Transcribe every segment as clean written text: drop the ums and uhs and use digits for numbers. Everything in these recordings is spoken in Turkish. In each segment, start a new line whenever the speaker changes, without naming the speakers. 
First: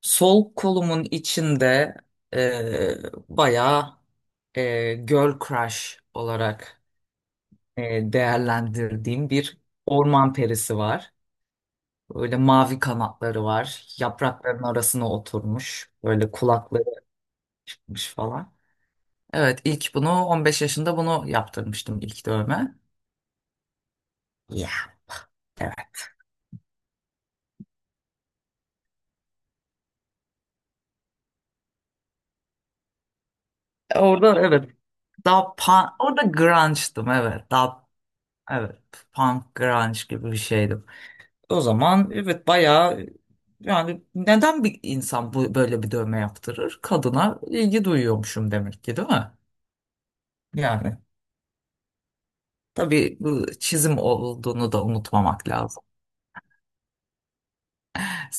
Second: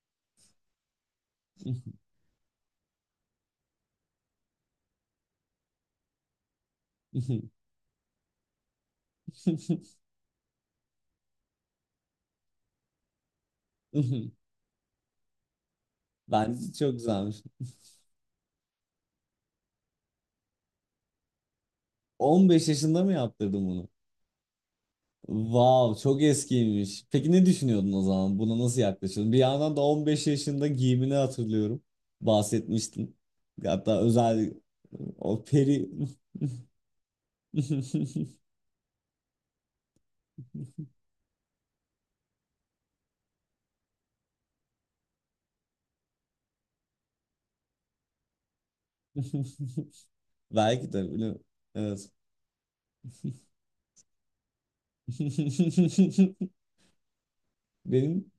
Sol kolumun içinde e, bayağı girl crush olarak değerlendirdiğim bir orman perisi var. Böyle mavi kanatları var. Yaprakların arasına oturmuş. Böyle
Bence
kulakları
çok güzelmiş.
varmış falan. Evet ilk bunu 15 yaşında bunu yaptırmıştım ilk
15
dövme.
yaşında mı yaptırdın bunu?
Yeah. Evet.
Wow, çok eskiymiş. Peki ne düşünüyordun o zaman? Buna nasıl yaklaşıyordun? Bir yandan da 15 yaşında giyimini hatırlıyorum. Bahsetmiştin. Hatta
Orada
özel
evet.
o
Daha
peri.
punk, orada grunge'dım evet. Daha evet punk grunge gibi bir şeydim. O zaman evet bayağı yani neden bir insan bu böyle bir dövme yaptırır? Kadına ilgi duyuyormuşum demek ki, değil mi?
Belki
Yani
de bilmiyorum. Evet.
tabii bu çizim olduğunu da unutmamak lazım.
Benim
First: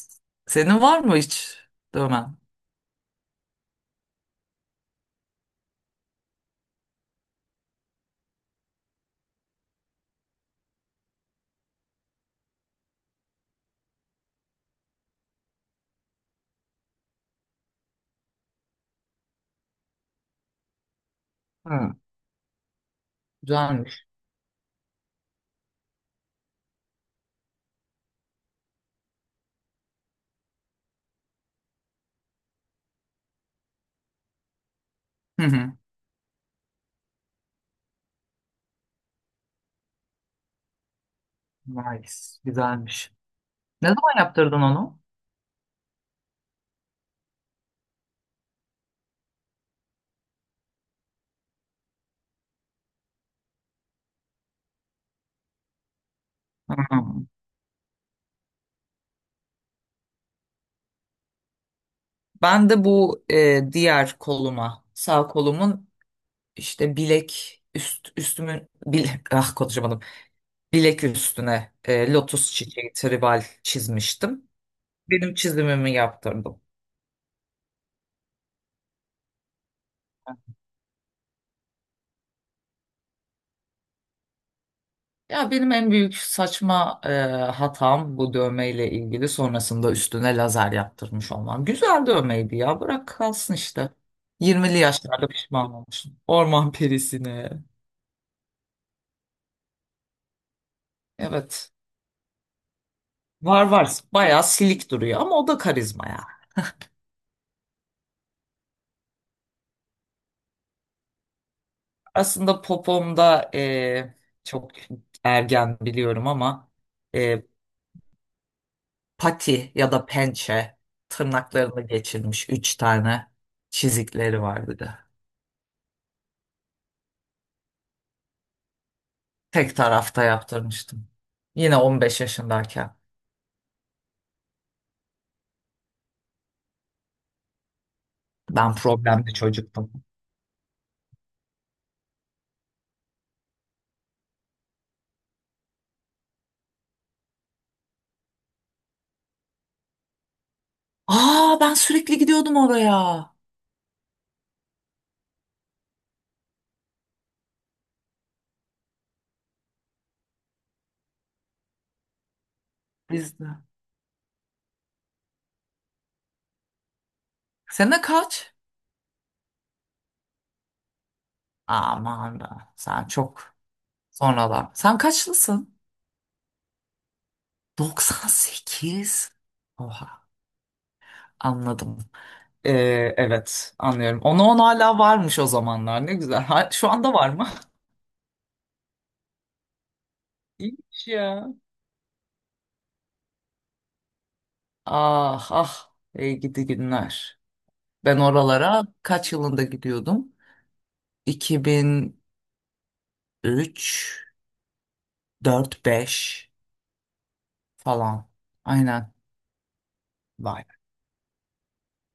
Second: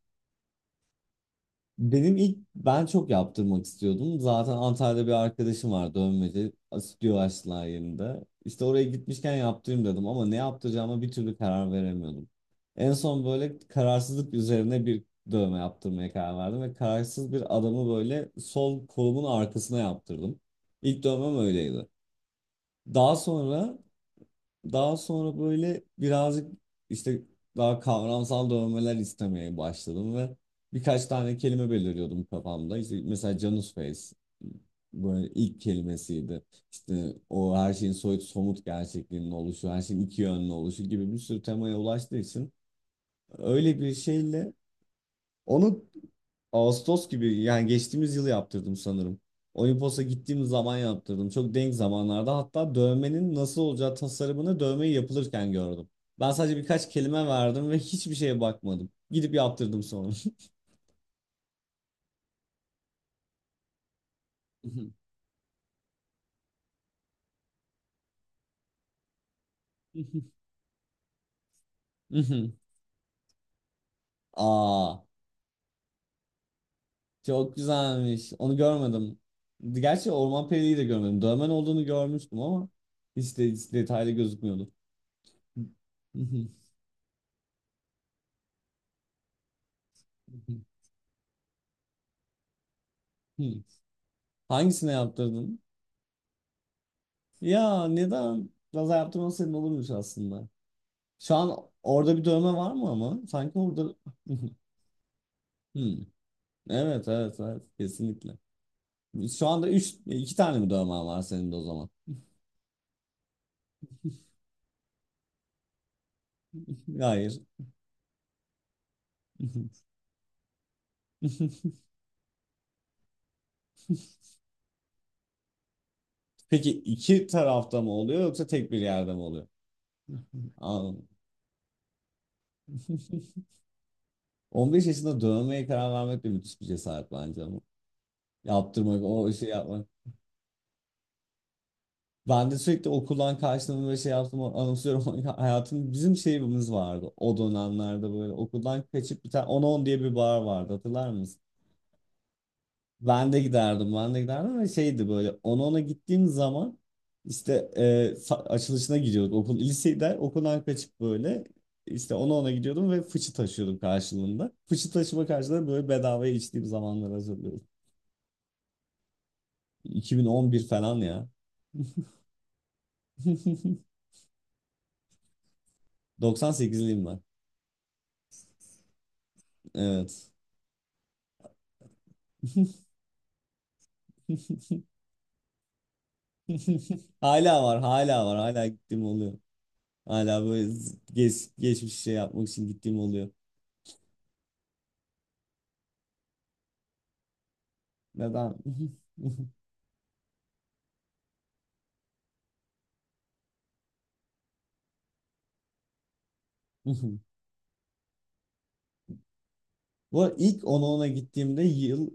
Senin var mı hiç
Benim ilk
dövmen?
ben çok yaptırmak istiyordum. Zaten Antalya'da bir arkadaşım var, dövmeci. Stüdyo açtılar yerinde. İşte oraya gitmişken yaptırayım dedim ama ne yaptıracağıma bir türlü karar veremiyordum. En son böyle kararsızlık üzerine bir dövme yaptırmaya karar verdim ve kararsız bir adamı böyle sol kolumun arkasına yaptırdım. İlk dövmem öyleydi.
Hı,
Daha sonra
güzelmiş.
daha sonra böyle birazcık işte daha kavramsal dövmeler istemeye başladım ve birkaç tane kelime belirliyordum kafamda. İşte mesela Janus Face böyle
Hı
ilk
hı.
kelimesiydi. İşte o her şeyin soyut somut gerçekliğinin oluşu, her şeyin iki yönlü oluşu gibi bir sürü temaya ulaştığı
Nice,
için
güzelmiş.
öyle
Ne
bir
zaman
şeyle
yaptırdın onu?
onu Ağustos gibi, yani geçtiğimiz yıl yaptırdım sanırım. Olimpos'a gittiğim zaman yaptırdım. Çok denk zamanlarda, hatta dövmenin nasıl olacağı tasarımını dövmeyi yapılırken gördüm. Ben sadece birkaç kelime
Hı.
verdim ve hiçbir şeye bakmadım. Gidip yaptırdım sonra.
Ben de bu diğer koluma, sağ kolumun işte bilek üst üstümün bilek ah konuşamadım. Bilek üstüne lotus çiçeği tribal çizmiştim.
Aa,
Benim çizimimi yaptırdım.
çok güzelmiş. Onu görmedim. Gerçi Orman Perili'yi de görmedim. Dövmen olduğunu görmüştüm ama hiç detaylı gözükmüyordu.
Ya benim en büyük saçma hatam bu dövmeyle ilgili sonrasında üstüne lazer yaptırmış olmam. Güzel dövmeydi ya, bırak kalsın işte. Yirmili
Hangisine
yaşlarda
yaptırdın?
pişman olmuşum. Orman perisine.
Ya neden? Biraz yaptırman senin olurmuş aslında. Şu an
Evet.
orada bir dövme var mı ama? Sanki
Var var
orada...
bayağı silik duruyor ama o da
Hmm.
karizma ya.
Evet, evet, evet, kesinlikle. Şu anda üç, iki tane mi dövme var senin de o zaman?
Aslında popomda çok ergen biliyorum ama
Hayır.
e, pati ya da pençe tırnaklarını geçirmiş üç tane çizikleri var bir de.
Peki iki tarafta mı oluyor yoksa tek bir yerde mi oluyor?
Tek tarafta
Anladım.
yaptırmıştım. Yine 15 yaşındayken.
15 yaşında dövmeye karar vermek de müthiş bir cesaret bence ama.
Ben
Yaptırmak, o
problemli
işi yapmak.
çocuktum.
Ben de sürekli okuldan kaçtığımı ve şey yaptığımı anımsıyorum. Hayatım, bizim şeyimiz vardı o dönemlerde, böyle okuldan kaçıp, bir tane on on diye bir bar vardı, hatırlar mısın?
Aa ben sürekli gidiyordum oraya.
Ben de giderdim, ben de giderdim ve şeydi, böyle on ona gittiğim zaman işte, açılışına gidiyorduk. Okul, lisede okuldan kaçıp böyle işte 10 ona gidiyordum ve fıçı
Biz de.
taşıyordum karşılığında. Fıçı taşıma karşılığında böyle bedavaya içtiğim zamanları hatırlıyorum.
Sene kaç?
2011 falan ya.
Aman da sen çok sonralar. Sen kaçlısın?
Doksan sekizliyim ben.
98. Oha
Evet.
anladım. Ee, evet anlıyorum. Ona on hala varmış o zamanlar, ne güzel. Şu anda var mı?
Hala var, hala var. Hala gittiğim oluyor. Hala böyle
İyiymiş ya.
geçmiş şey yapmak için gittiğim oluyor.
Ah ah, ey gidi günler. Ben
Ve ben
oralara kaç yılında gidiyordum? 2003, 4, 5 falan. Aynen.
bu arada
Vay.
ilk ona gittiğimde yıl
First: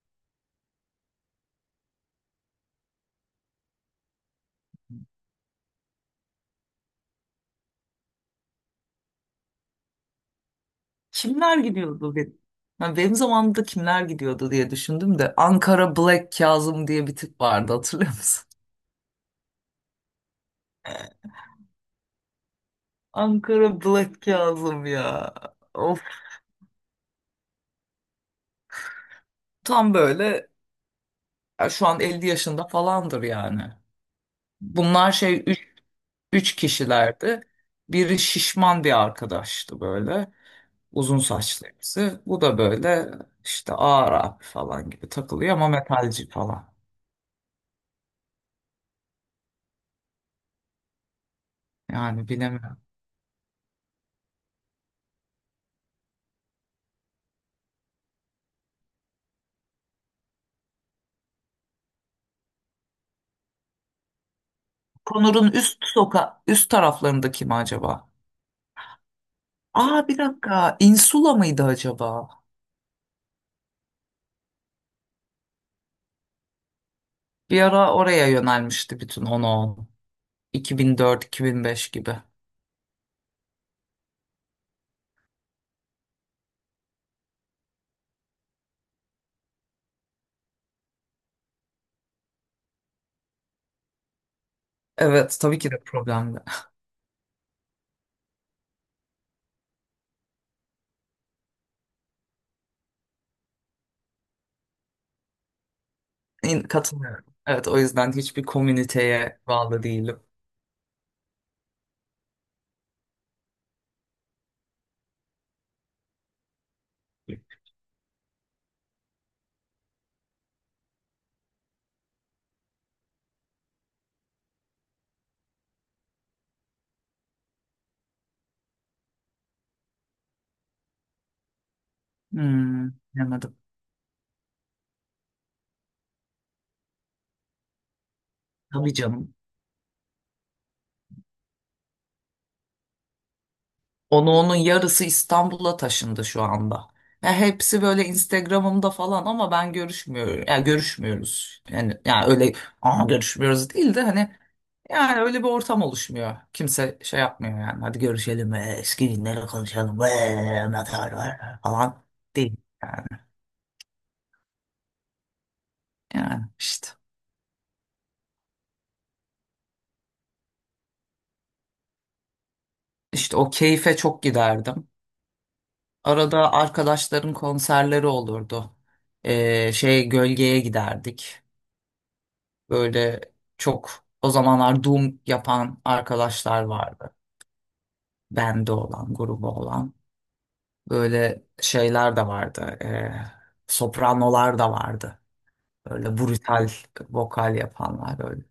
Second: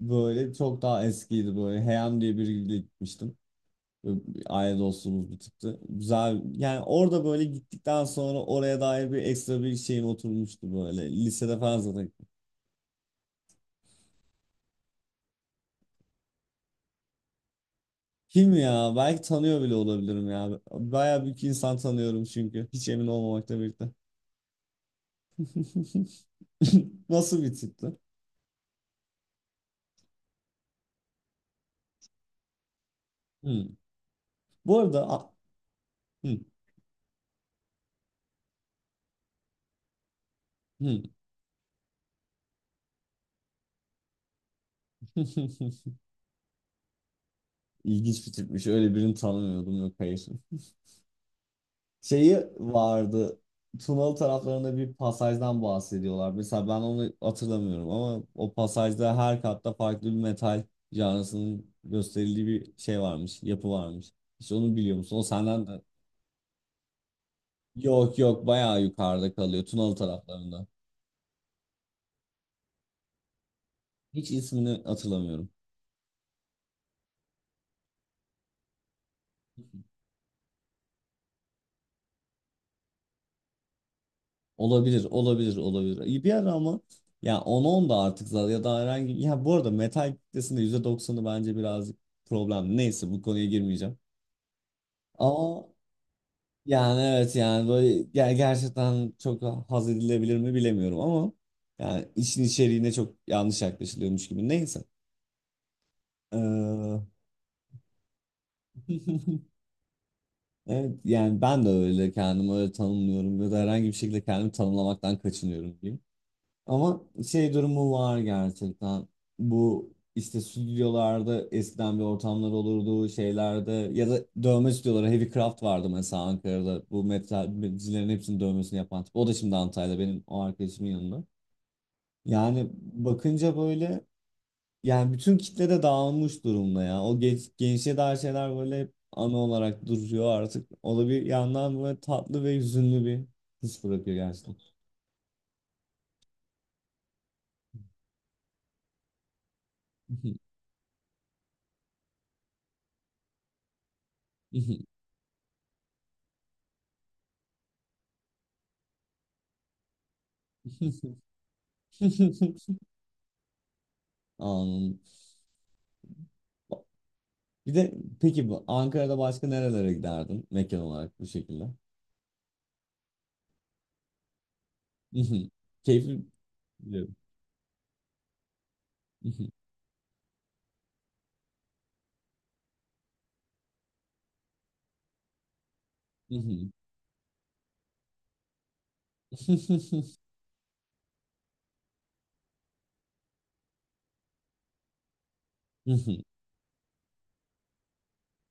böyle çok daha eskiydi böyle. Heyam diye biriyle gitmiştim. Böyle bir aile dostluğumuz bir tıktı. Güzel. Yani orada böyle gittikten sonra oraya dair bir ekstra bir şeyim oturmuştu böyle.
Kimler
Lisede falan zaten.
gidiyordu benim? Ha, benim zamanımda kimler gidiyordu diye düşündüm de Ankara Black Kazım diye bir tip vardı, hatırlıyor musun?
Kim ya? Belki tanıyor bile olabilirim ya. Bayağı bir iki insan tanıyorum çünkü. Hiç emin olmamakla
Ankara
birlikte.
Black Kazım ya. Of,
Nasıl bir tipti?
tam böyle, ya şu an 50 yaşında falandır yani.
Hmm. Bu arada
Bunlar şey,
hmm,
üç kişilerdi. Biri şişman bir arkadaştı böyle.
hmm.
Uzun saçlı birisi. Bu da böyle işte ağır abi falan gibi takılıyor ama metalci falan.
İlginç bir tipmiş. Öyle birini tanımıyordum. Yok, hayır.
Yani
Şeyi
bilemiyorum.
vardı. Tunalı taraflarında bir pasajdan bahsediyorlar. Mesela ben onu hatırlamıyorum ama o pasajda her katta farklı bir metal canlısının gösterildiği bir şey varmış. Yapı varmış. Hiç onu biliyor musun? O
Konur'un
senden de.
üst soka, üst taraflarında kim acaba?
Yok, yok, bayağı yukarıda kalıyor, Tunalı
Aa, bir
taraflarında.
dakika. Insula mıydı acaba?
Hiç ismini hatırlamıyorum.
Bir ara oraya yönelmişti bütün on on, 2004 2005 gibi.
Olabilir, olabilir, olabilir. İyi. Bir ara ama, ya 10-10 da artık zaten ya da herhangi, ya bu arada metal kitlesinde %90'ı bence birazcık problem. Neyse, bu konuya girmeyeceğim.
Evet tabii
Ama
ki de problemli.
yani, evet yani böyle gerçekten çok haz edilebilir mi bilemiyorum ama, yani işin içeriğine çok yanlış yaklaşılıyormuş gibi. Neyse. Ee,
Katılıyorum. Evet, o yüzden hiçbir komüniteye bağlı değilim.
evet yani ben de öyle kendimi öyle tanımlıyorum ya da herhangi bir şekilde kendimi tanımlamaktan kaçınıyorum. Ama şey durumu var gerçekten. Bu işte stüdyolarda eskiden bir ortamlar olurdu şeylerde ya da dövme stüdyoları. Heavy Craft vardı mesela Ankara'da. Bu metalcilerin hepsinin dövmesini yapan tip. O da şimdi Antalya'da, benim o arkadaşımın yanında. Yani
Hmm,
bakınca
bilemedim.
böyle, yani bütün kitle de dağılmış durumda ya. O gençliğe dair şeyler böyle
Tabii
hep
canım.
ana olarak duruyor artık. O da bir yandan böyle tatlı ve hüzünlü bir his bırakıyor
Onu onun
gerçekten.
yarısı İstanbul'a taşındı şu anda. Ya hepsi böyle Instagram'ımda falan ama ben görüşmüyorum. Ya görüşmüyoruz. Yani ya öyle, aa görüşmüyoruz değil de hani, yani öyle bir ortam oluşmuyor. Kimse şey yapmıyor yani. Hadi görüşelim, eski günleri konuşalım. Neler var falan değil yani.
Anladım.
Yani işte
Bir de peki, bu Ankara'da başka nerelere giderdin mekan olarak bu şekilde?
o keyfe çok giderdim.
Mhm. Keyifli,
Arada
biliyorum.
arkadaşların konserleri olurdu.
Mhm.
Şey gölgeye giderdik. Böyle çok o zamanlar Doom yapan arkadaşlar
Mhm.
vardı. Bende olan, grubu olan. Böyle şeyler de vardı. Sopranolar da vardı. Böyle
Mhm.
brutal vokal yapanlar böyle.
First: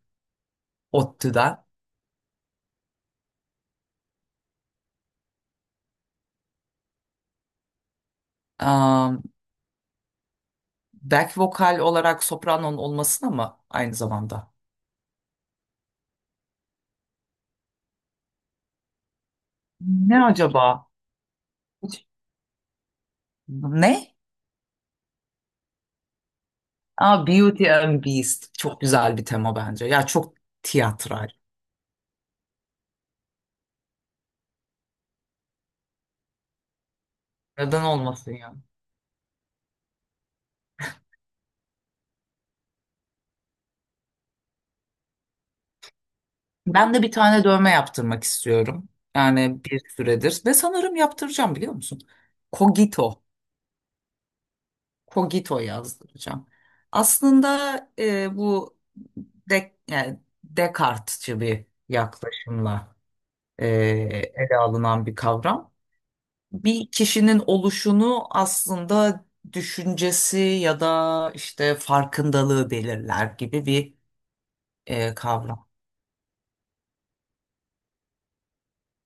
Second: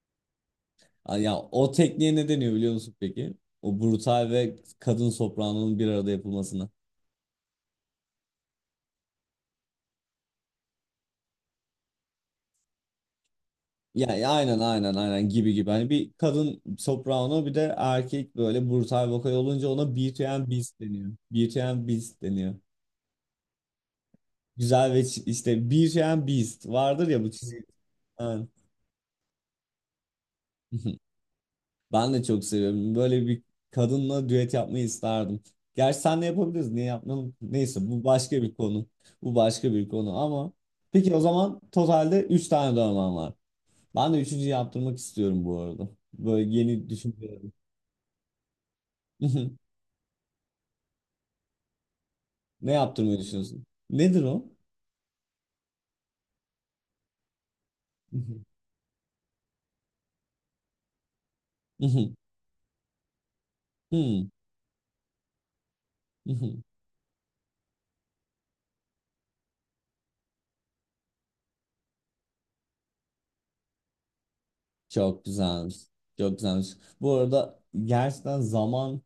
Ay, ya
ODTÜ'den.
o tekniğe ne deniyor biliyor musun peki? O brutal ve kadın sopranonun bir arada yapılmasına.
Am, back vokal olarak sopranonun olmasına mı aynı
Ya,
zamanda?
aynen, aynen, aynen, gibi gibi. Hani bir kadın soprano bir de erkek böyle brutal vokal olunca ona
Ne
Beauty and Beast
acaba?
deniyor. Beauty and
Hiç-
Beast deniyor.
Ne?
Güzel ve işte, Beauty and Beast vardır ya,
Aa,
bu çizgi.
Beauty and
Aynen.
Beast. Çok güzel bir tema bence. Ya çok tiyatral.
Ben de çok seviyorum. Böyle bir kadınla düet yapmayı isterdim. Gerçi senle yapabiliriz. Niye yapmayalım? Neyse,
Neden
bu
olmasın
başka bir
ya?
konu. Bu başka bir konu ama, peki o zaman totalde 3 tane dövmem var. Ben de 3.'ü yaptırmak istiyorum bu arada. Böyle yeni
Ben de bir tane
düşünüyorum.
dövme yaptırmak istiyorum. Yani bir süredir. Ve sanırım yaptıracağım, biliyor musun?
Ne yaptırmayı
Kogito.
düşünüyorsun? Nedir o?
Kogito yazdıracağım. Aslında e, bu yani Descartes'çi bir
Mhm,
yaklaşımla e, ele alınan bir kavram.
mhm.
Bir kişinin oluşunu aslında düşüncesi ya da işte farkındalığı belirler gibi bir
Çok
kavram.
güzelmiş. Çok güzelmiş. Bu arada gerçekten zaman.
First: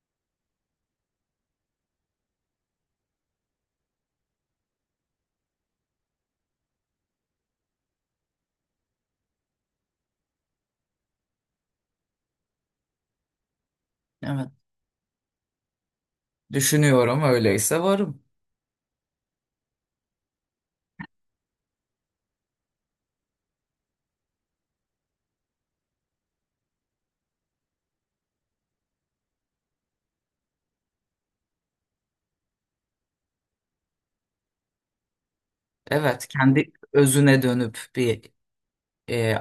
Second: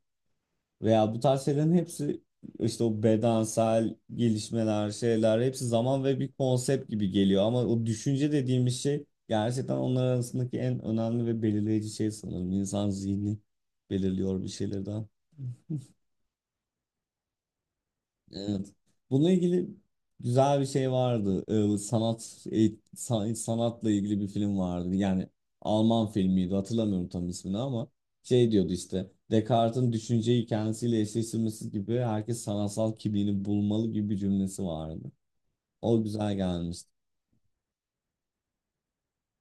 Veya bu tarz şeylerin hepsi, işte o bedensel gelişmeler, şeyler, hepsi zaman ve bir konsept gibi geliyor. Ama o düşünce dediğimiz şey gerçekten onlar arasındaki en önemli ve belirleyici şey sanırım. İnsan zihni belirliyor bir
Evet.
şeylerden.
Düşünüyorum öyleyse varım.
Evet. Bununla ilgili güzel bir şey vardı. Sanat sanatla ilgili bir film vardı. Yani Alman filmiydi. Hatırlamıyorum tam ismini ama şey diyordu işte. Descartes'in düşünceyi kendisiyle eşleştirmesi gibi herkes sanatsal kimliğini bulmalı gibi bir cümlesi vardı. O
Evet,
güzel
kendi
gelmişti.
özüne dönüp bir e,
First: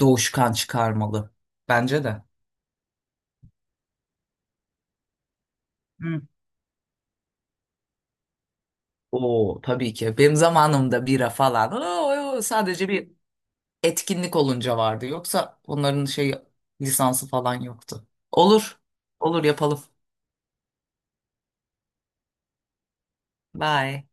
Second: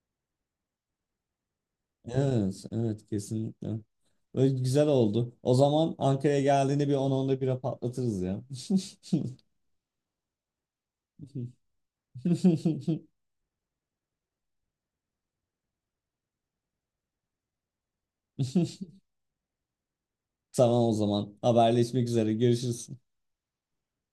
doğuşkan çıkarmalı. Bence de.
Evet, evet, kesinlikle. Böyle güzel oldu. O zaman
Hı.
Ankara'ya geldiğinde bir 10-11'e patlatırız ya.
Oo, tabii ki. Benim zamanımda bira falan sadece bir etkinlik olunca vardı. Yoksa onların şey lisansı falan yoktu. Olur. Olur yapalım.
Tamam o zaman. Haberleşmek üzere. Görüşürüz.
Bye.